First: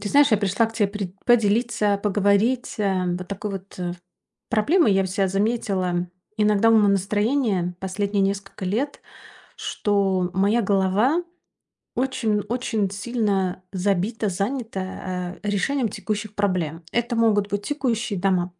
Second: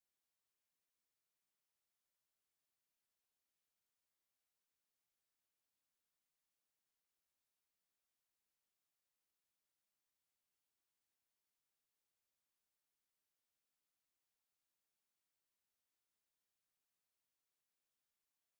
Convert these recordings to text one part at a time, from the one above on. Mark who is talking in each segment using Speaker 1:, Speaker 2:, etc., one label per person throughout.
Speaker 1: Ты знаешь, я пришла к тебе поделиться, поговорить. Вот такой вот проблемой я вся заметила. Иногда у меня настроение последние несколько лет, что моя голова очень-очень сильно забита, занята решением текущих проблем. Это могут быть текущие дома,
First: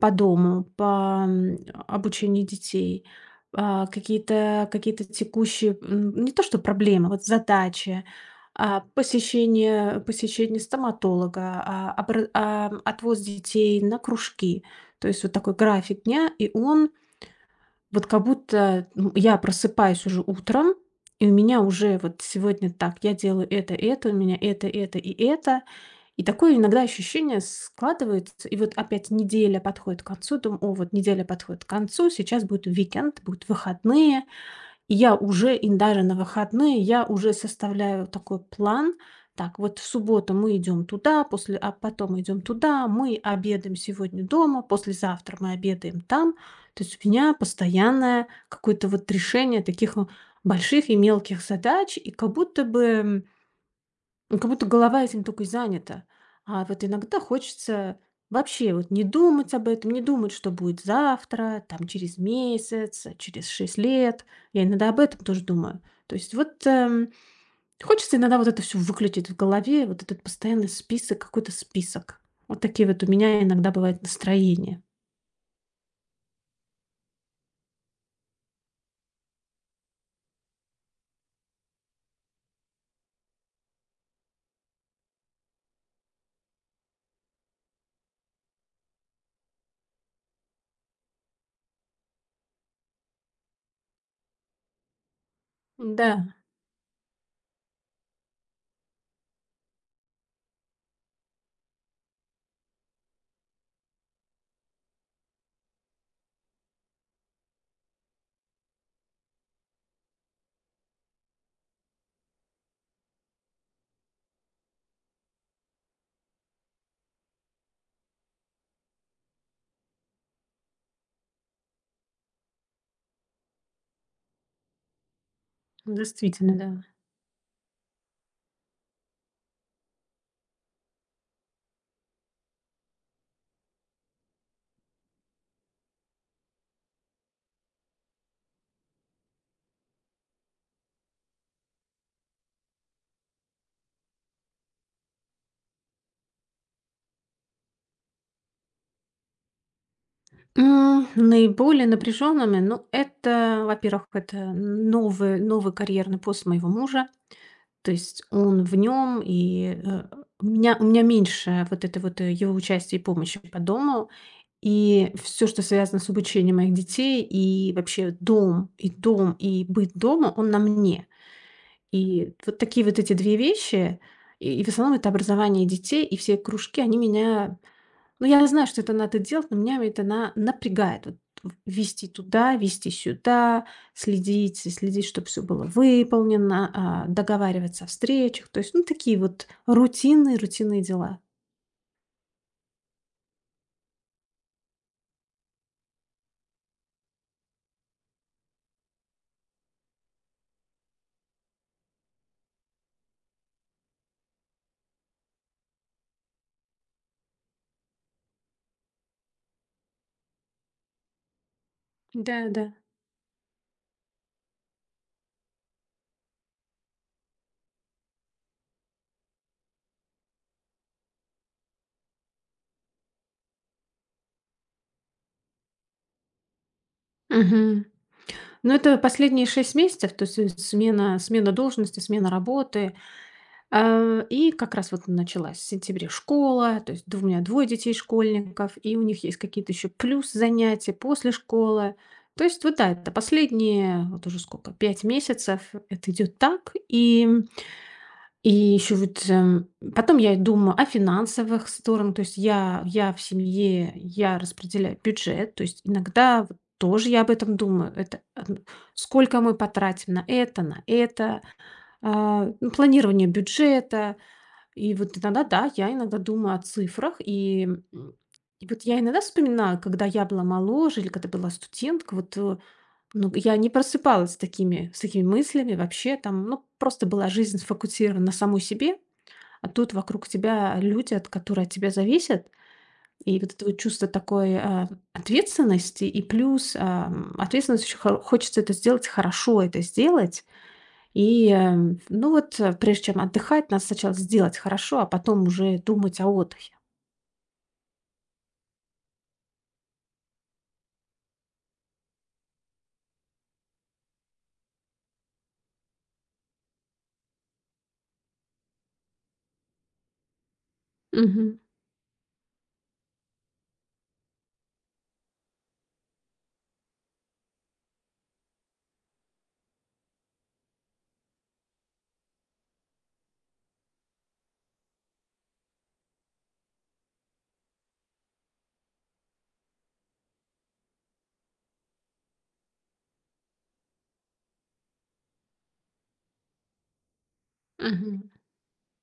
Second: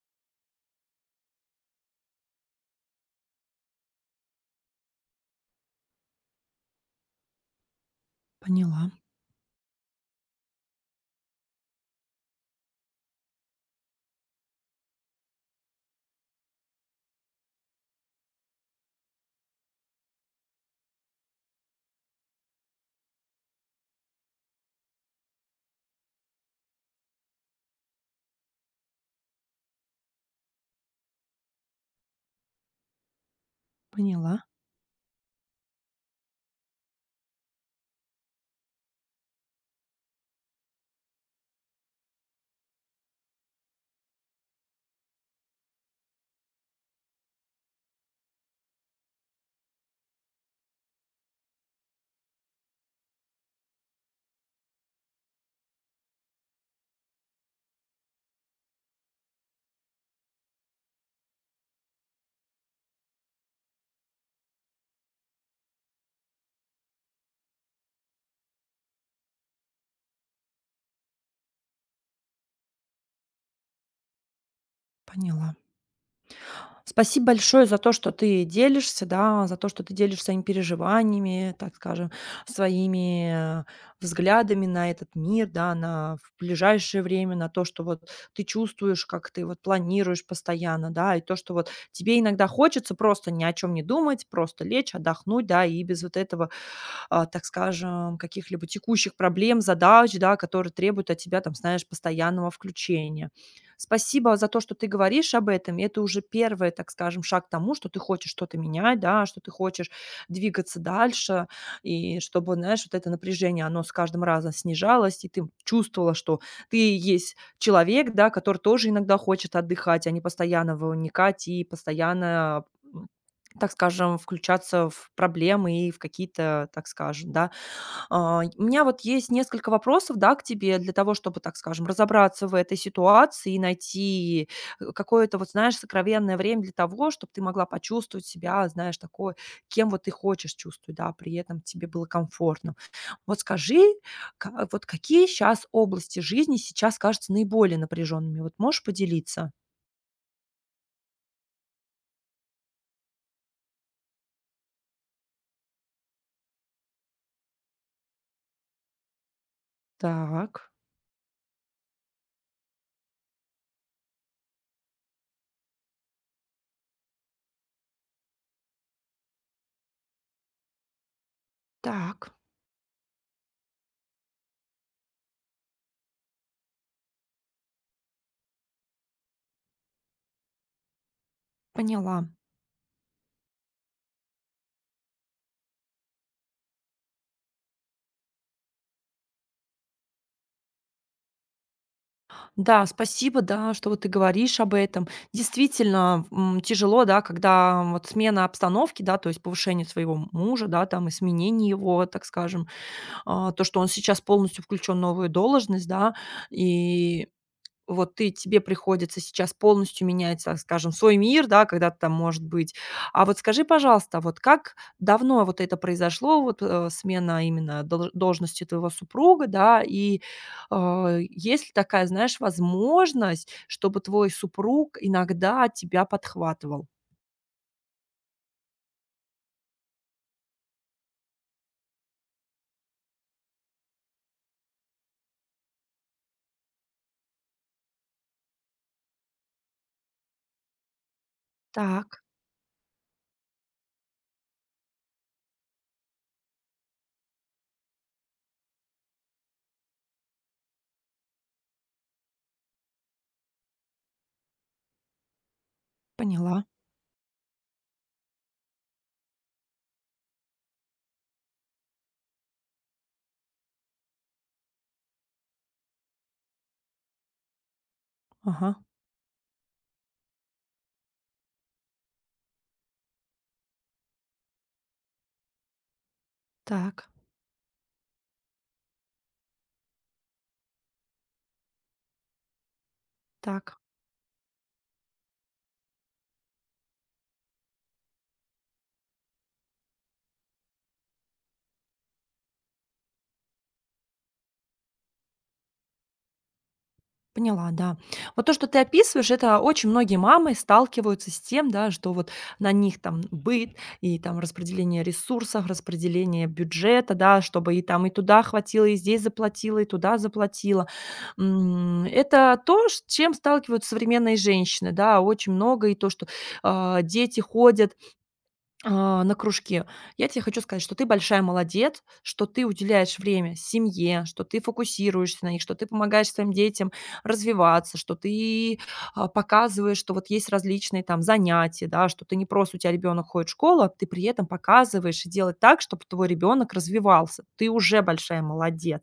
Speaker 1: по дому, по, м, обучению детей, какие-то текущие, не то что проблемы, вот задачи,
Speaker 2: Поняла,
Speaker 1: посещение стоматолога, отвоз детей на кружки. То есть вот такой график дня, и он вот как будто, я просыпаюсь уже утром, и у меня уже вот сегодня так, я делаю это, у меня это, это. И такое иногда ощущение складывается, и вот опять неделя подходит к концу, думаю, о, вот неделя подходит к концу, сейчас будет уикенд, будут выходные,
Speaker 2: поняла,
Speaker 1: и я уже, и даже на выходные, я уже составляю такой план. Так, вот в субботу мы идем туда, после, а потом идем туда, мы обедаем сегодня дома, послезавтра мы обедаем там. То есть у меня постоянное какое-то вот решение таких, ну, больших и мелких задач, и как будто бы, ну, как будто голова этим только и занята. А вот иногда хочется вообще вот не думать об этом, не думать, что будет завтра, там через месяц, а через 6 лет. Я иногда об этом тоже думаю. То есть вот, хочется иногда вот это все выключить в голове, вот этот постоянный список, какой-то список. Вот такие вот у меня иногда бывают настроения.
Speaker 2: поняла. Спасибо большое за то, что ты делишься, да, за то, что ты делишься своими переживаниями, так скажем, своими взглядами на этот мир, да, на в ближайшее время, на то, что вот ты чувствуешь, как ты вот планируешь постоянно, да, и то, что вот тебе иногда хочется просто ни о чем не думать, просто лечь, отдохнуть, да, и без
Speaker 1: Да,
Speaker 2: вот этого так скажем, каких-либо текущих проблем, задач, да, которые требуют от тебя, там, знаешь, постоянного включения. Спасибо за то, что ты говоришь об этом. Это уже первый, так скажем, шаг к тому, что ты хочешь что-то менять, да, что ты хочешь двигаться дальше, и чтобы, знаешь, вот это напряжение, оно с каждым разом снижалось, и ты чувствовала, что ты есть человек, да, который тоже иногда хочет отдыхать, а не постоянно выникать и постоянно так скажем, включаться в проблемы и в
Speaker 1: действительно,
Speaker 2: какие-то,
Speaker 1: да.
Speaker 2: так скажем, да. У меня вот есть несколько вопросов, да, к тебе для того, чтобы, так скажем, разобраться в этой ситуации и найти какое-то, вот знаешь, сокровенное время для того, чтобы ты могла почувствовать себя, знаешь, такой, кем вот ты хочешь чувствовать, да, при этом тебе было комфортно. Вот скажи, вот какие сейчас области жизни сейчас кажутся наиболее напряженными? Вот можешь поделиться?
Speaker 1: Наиболее напряженными, ну, это, во-первых, это новый карьерный пост моего мужа. То есть он в нем, и, у
Speaker 2: Так,
Speaker 1: меня у меня меньше вот этой вот, его участия и помощи по дому. И все, что связано с обучением моих детей, и вообще дом, и дом, и быт дома, он на мне. И
Speaker 2: так,
Speaker 1: вот такие вот эти 2 вещи, и в основном это образование детей, и все кружки, они меня, ну, я знаю, что это надо делать, но меня это на напрягает. Вот в вести
Speaker 2: поняла.
Speaker 1: туда, вести сюда, следить, следить, чтобы все было выполнено, договариваться о встречах. То есть, ну, такие вот рутинные рутинные дела.
Speaker 2: Да, спасибо, да, что вот ты говоришь об этом. Действительно, тяжело, да, когда вот смена обстановки, да, то есть повышение своего мужа, да, там и сменение его, так скажем, то, что он сейчас полностью включен в новую должность, да, и вот ты тебе приходится сейчас полностью менять, так скажем, свой мир, да, когда ты там, может
Speaker 1: Да-да.
Speaker 2: быть. А вот скажи, пожалуйста, вот как давно вот это произошло, вот, смена именно должности твоего супруга, да? Есть ли такая, знаешь, возможность, чтобы твой супруг иногда тебя подхватывал?
Speaker 1: Мгм. Ну, это последние 6 месяцев, то есть, смена смена должности, смена работы. И как раз вот началась в сентябре школа, то есть д у меня двое детей-школьников, и у них есть какие-то еще плюс занятия после школы.
Speaker 2: Так,
Speaker 1: То есть вот, да, это последние вот уже сколько, 5 месяцев это идет так. И, еще вот, потом я и думаю о финансовых сторонах. То есть я в семье, я распределяю бюджет. То есть иногда вот
Speaker 2: поняла.
Speaker 1: тоже я об этом думаю. Это, сколько мы потратим на это, ну, планирование бюджета. И вот иногда, да, я иногда думаю о цифрах, и
Speaker 2: Ага,
Speaker 1: вот я иногда вспоминаю, когда я была моложе или когда была студентка, вот, ну, я не просыпалась с такими мыслями вообще, там, ну, просто
Speaker 2: так
Speaker 1: была жизнь сфокусирована на самой себе, а тут вокруг тебя люди, от которые от тебя зависят, и вот это вот
Speaker 2: так.
Speaker 1: чувство такой, ответственности, и плюс ответственность, очень хочется это сделать хорошо, это сделать, и, ну вот, прежде чем отдыхать, надо сначала сделать хорошо, а потом уже думать о отдыхе.
Speaker 2: Поняла, да. Вот то, что ты описываешь, это очень многие мамы сталкиваются с тем, да, что вот на них там быт и там распределение ресурсов, распределение бюджета, да, чтобы и там и туда хватило, и здесь заплатила, и туда заплатила.
Speaker 1: Мгм.
Speaker 2: Это то, с чем сталкиваются современные женщины, да, очень много, и то, что дети ходят на кружке. Я тебе хочу сказать, что ты большая молодец, что ты уделяешь время семье, что ты фокусируешься на них, что ты помогаешь своим детям развиваться, что ты показываешь, что вот есть различные там занятия, да, что ты не просто у тебя ребенок ходит в школу, а ты при этом показываешь и делаешь так, чтобы твой ребенок развивался. Ты уже
Speaker 1: Мгм.
Speaker 2: большая молодец.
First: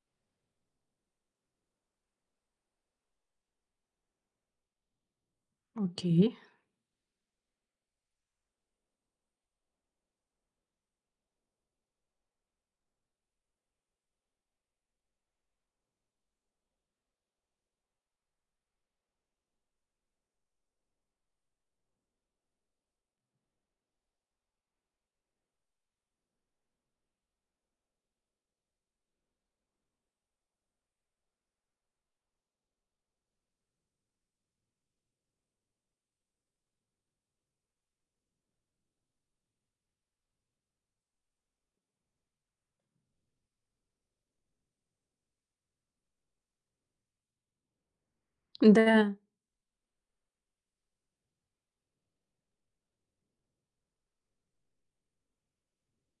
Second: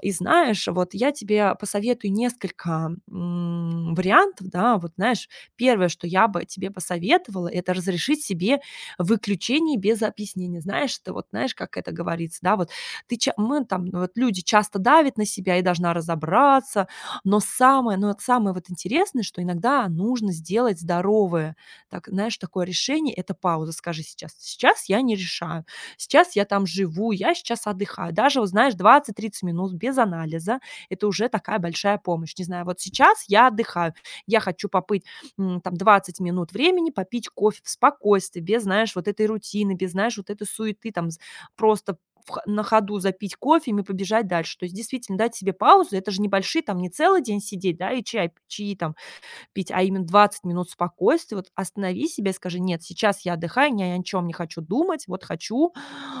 Speaker 2: И знаешь, вот я тебе посоветую несколько, вариантов, да. Вот знаешь, первое, что я
Speaker 1: Окей.
Speaker 2: бы тебе посоветовала- это разрешить себе выключение без объяснения. Знаешь, это вот, знаешь, как это говорится, да, вот ты ча мы там, ну, вот люди часто давят на себя и должна разобраться, но вот самое вот интересное, что иногда нужно сделать здоровое, так, знаешь, такое решение- это пауза. Скажи сейчас: "Сейчас я не решаю". Сейчас я там живу, я сейчас отдыхаю. Даже, вот знаешь, 20-30 минут без анализа- это уже такая большая помощь. Не знаю, вот сейчас я отдыхаю, я хочу попыть, там 20 минут времени, попить кофе в спокойствии, без, знаешь, вот этой рутины, без, знаешь, вот этой суеты, там з просто в х на ходу запить кофе и побежать дальше. То есть действительно дать себе паузу. Это же небольшие там не целый день сидеть, да, и чай чаи там
Speaker 1: Да.
Speaker 2: пить, а именно 20 минут спокойствия. Вот останови себя и скажи: "Нет, сейчас я отдыхаю, я ни о чем не хочу думать, вот хочу,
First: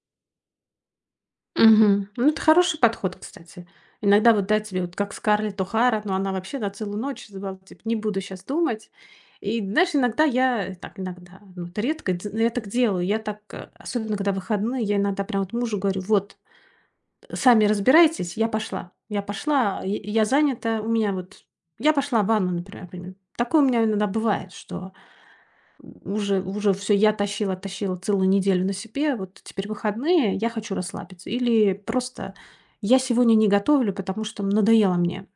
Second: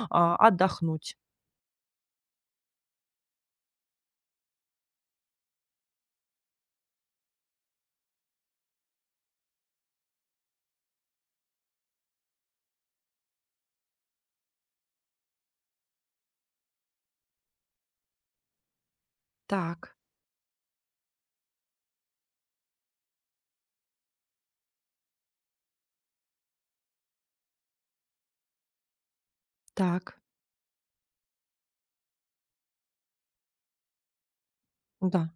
Speaker 2: отдохнуть".
Speaker 1: Мгм. Ну, это хороший подход, кстати. Иногда вот, дать тебе вот как Скарлетт О'Хара, но она вообще на целую ночь забыла, типа, не буду сейчас думать. И, знаешь, иногда я, так, иногда, ну, это редко, я так делаю, я так, особенно когда выходные, я иногда прям вот мужу говорю, вот, сами разбирайтесь, я пошла. Я пошла,
Speaker 2: Так,
Speaker 1: я занята, у меня вот я пошла в ванну, например, пример. Такое у меня иногда бывает, что уже все, я тащила тащила целую неделю на себе, вот теперь
Speaker 2: так.
Speaker 1: выходные, я хочу расслабиться. Или просто я сегодня не готовлю, потому что надоело
Speaker 2: Да,
Speaker 1: мне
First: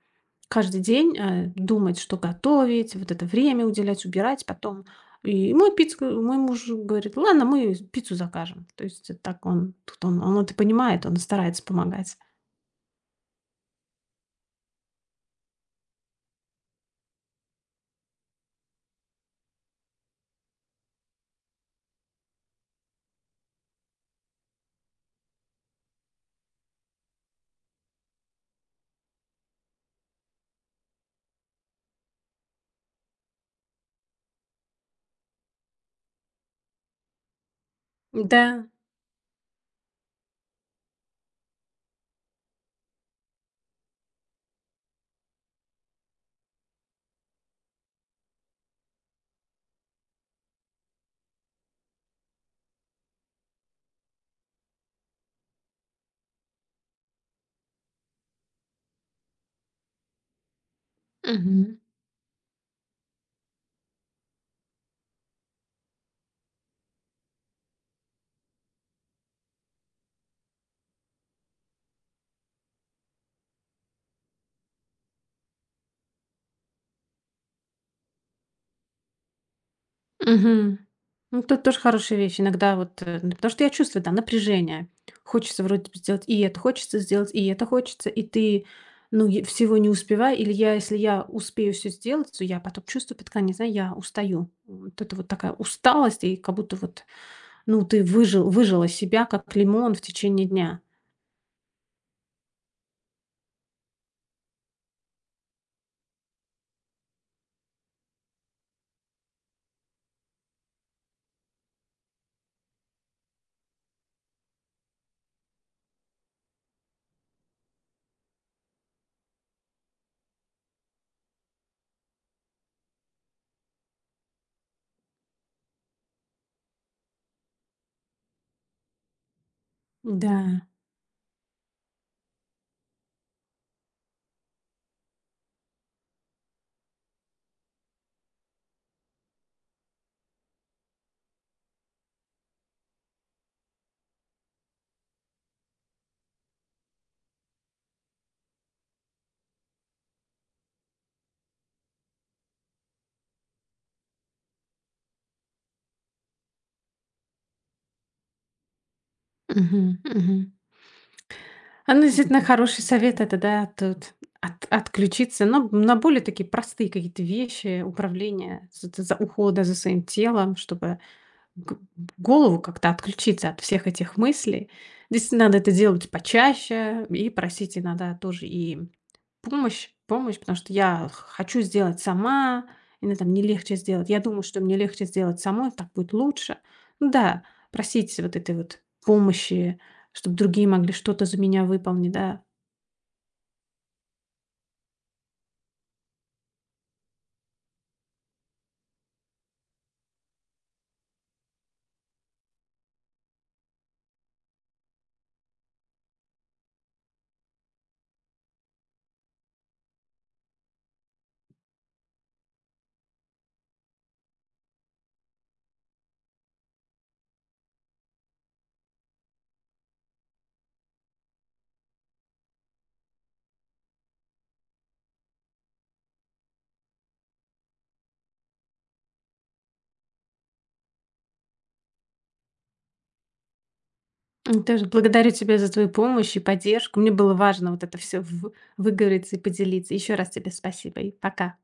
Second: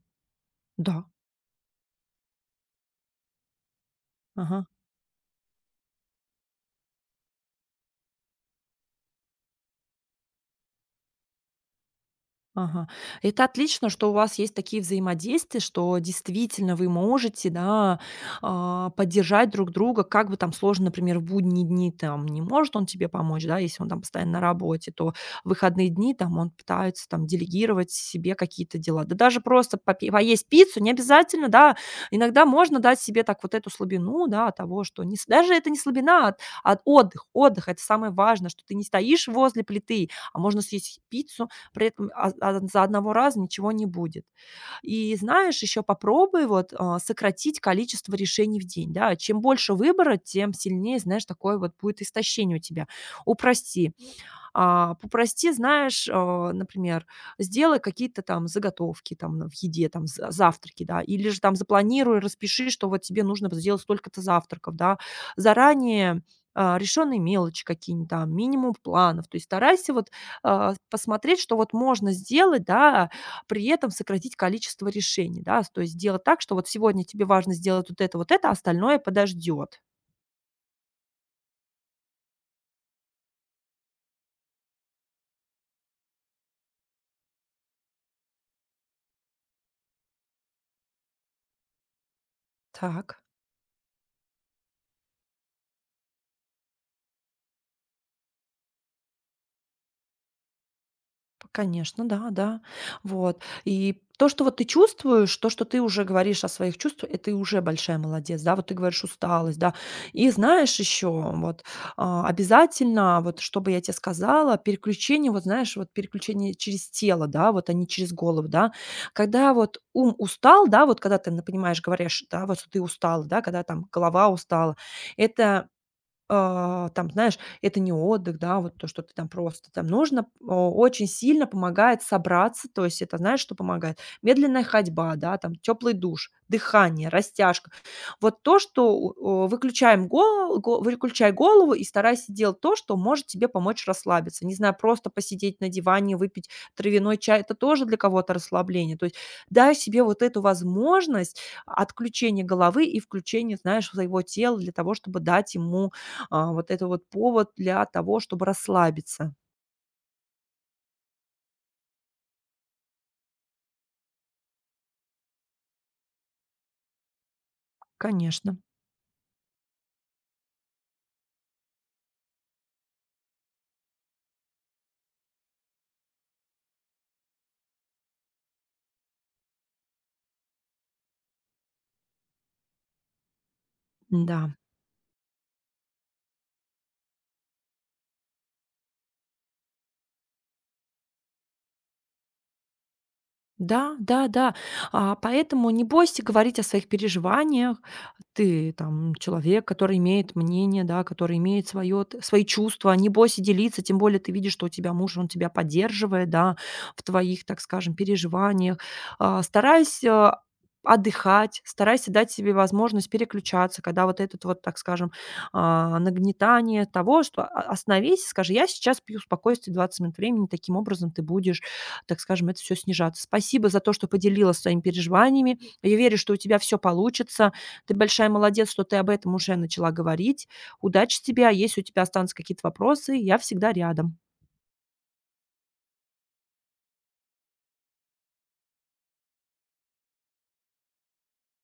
Speaker 1: каждый
Speaker 2: да,
Speaker 1: день, думать, что готовить, вот это время уделять, убирать
Speaker 2: ага.
Speaker 1: потом. И мой муж говорит: «Ладно, мы пиццу закажем». То есть, так он это понимает, он старается помогать.
Speaker 2: Ага. Это отлично, что у вас есть такие взаимодействия, что действительно вы можете, да, поддержать друг друга. Как бы там сложно, например, в будние дни там не может он тебе помочь, да, если он там постоянно на работе, то в выходные дни там он пытается там делегировать себе какие-то дела. Да даже просто поесть пиццу не обязательно, да. Иногда можно дать себе так вот эту слабину, да, от того, что не, даже это не слабина, а отдых. Отдых– это самое важное, что
Speaker 1: Да.
Speaker 2: ты не стоишь возле плиты, а можно съесть пиццу, при этом за одного раза ничего не будет. И знаешь, еще попробуй вот, сократить количество решений в день, да. Чем больше выбора, тем сильнее, знаешь, такое вот будет истощение у тебя. Упрости. Попрости, знаешь, например, сделай какие-то там заготовки там на в еде, там за завтраки, да, или же там
Speaker 1: Мгм.
Speaker 2: запланируй, распиши, что вот тебе нужно сделать столько-то завтраков, да. Заранее, решенные мелочи какие-нибудь там, минимум планов. То есть старайся вот, посмотреть, что вот можно сделать, да, при этом сократить количество решений, да. То есть сделать так, что вот сегодня тебе важно сделать вот это, а остальное подождет.
Speaker 1: Мгм. Ну, тут тоже хорошая вещь. Иногда вот, ну, потому что я чувствую, да, напряжение. Хочется вроде бы сделать, и это хочется сделать, и это хочется, и ты, ну, всего не успевай. Или я, если я успею все сделать, то я потом чувствую
Speaker 2: Так.
Speaker 1: под конец, знаю, я устаю. Вот это вот такая усталость, и как будто вот, ну, ты выжила себя, как лимон в течение дня.
Speaker 2: Конечно, да, да. Вот. И то, что вот ты чувствуешь, то, что ты уже говоришь о своих чувствах, это и уже большая молодец, да. Вот ты говоришь усталость, да. И знаешь еще, вот, обязательно, вот чтобы я тебе сказала, переключение, вот знаешь, вот переключение через тело, да, вот, а не через голову, да. Когда вот ум устал, да, вот когда ты, н понимаешь, говоришь, да, вот что ты устала, да, когда там голова устала, это там, знаешь, это не отдых, да, вот то, что ты там просто там нужно,
Speaker 1: Да.
Speaker 2: очень сильно помогает собраться, то есть это, знаешь, что помогает? Медленная ходьба, да, там теплый душ, дыхание, растяжка. Вот то, что выключаем голову, выключай голову и старайся делать то, что может тебе помочь расслабиться. Не знаю, просто посидеть на диване, выпить травяной чай, это тоже для кого-то расслабление. То есть дай себе вот эту возможность отключения головы и включения, знаешь, своего тела для того, чтобы дать ему вот это вот повод для того, чтобы расслабиться.
Speaker 1: Мгм. Мгм. А, ну, действительно, хороший совет — это, да, тут от отключиться, но на более такие простые какие-то вещи,
Speaker 2: Конечно,
Speaker 1: управление, з за за ухода за своим телом, чтобы г голову как-то отключиться от всех этих мыслей. Действительно, надо это делать почаще и просить иногда тоже и помощь, помощь, потому что я х хочу сделать сама, иногда мне легче сделать. Я думаю,
Speaker 2: да.
Speaker 1: что мне легче сделать самой, так будет лучше. Ну да, просить вот этой вот помощи, чтобы другие могли что-то за меня выполнить, да.
Speaker 2: Да, да, да. Поэтому не бойся говорить о своих переживаниях. Ты там человек, который имеет мнение, да, который имеет свое, свои чувства. Не бойся делиться, тем более ты видишь, что у тебя муж, он тебя поддерживает, да, в твоих, так скажем, переживаниях. Старайся отдыхать, старайся дать себе возможность переключаться, когда вот этот вот, так скажем, нагнетание того, что остановись, и скажи, я сейчас пью спокойствие 20 минут времени, таким образом ты будешь так скажем, это все снижаться. Спасибо за то, что поделилась своими переживаниями. Я верю, что у тебя все получится. Ты большая молодец, что ты об этом уже начала говорить. Удачи тебе, а если у тебя останутся какие-то вопросы, я всегда рядом.
Speaker 1: Тоже благодарю тебя за твою помощь и поддержку. Мне было важно вот это все выговориться и поделиться. Еще раз тебе спасибо и пока.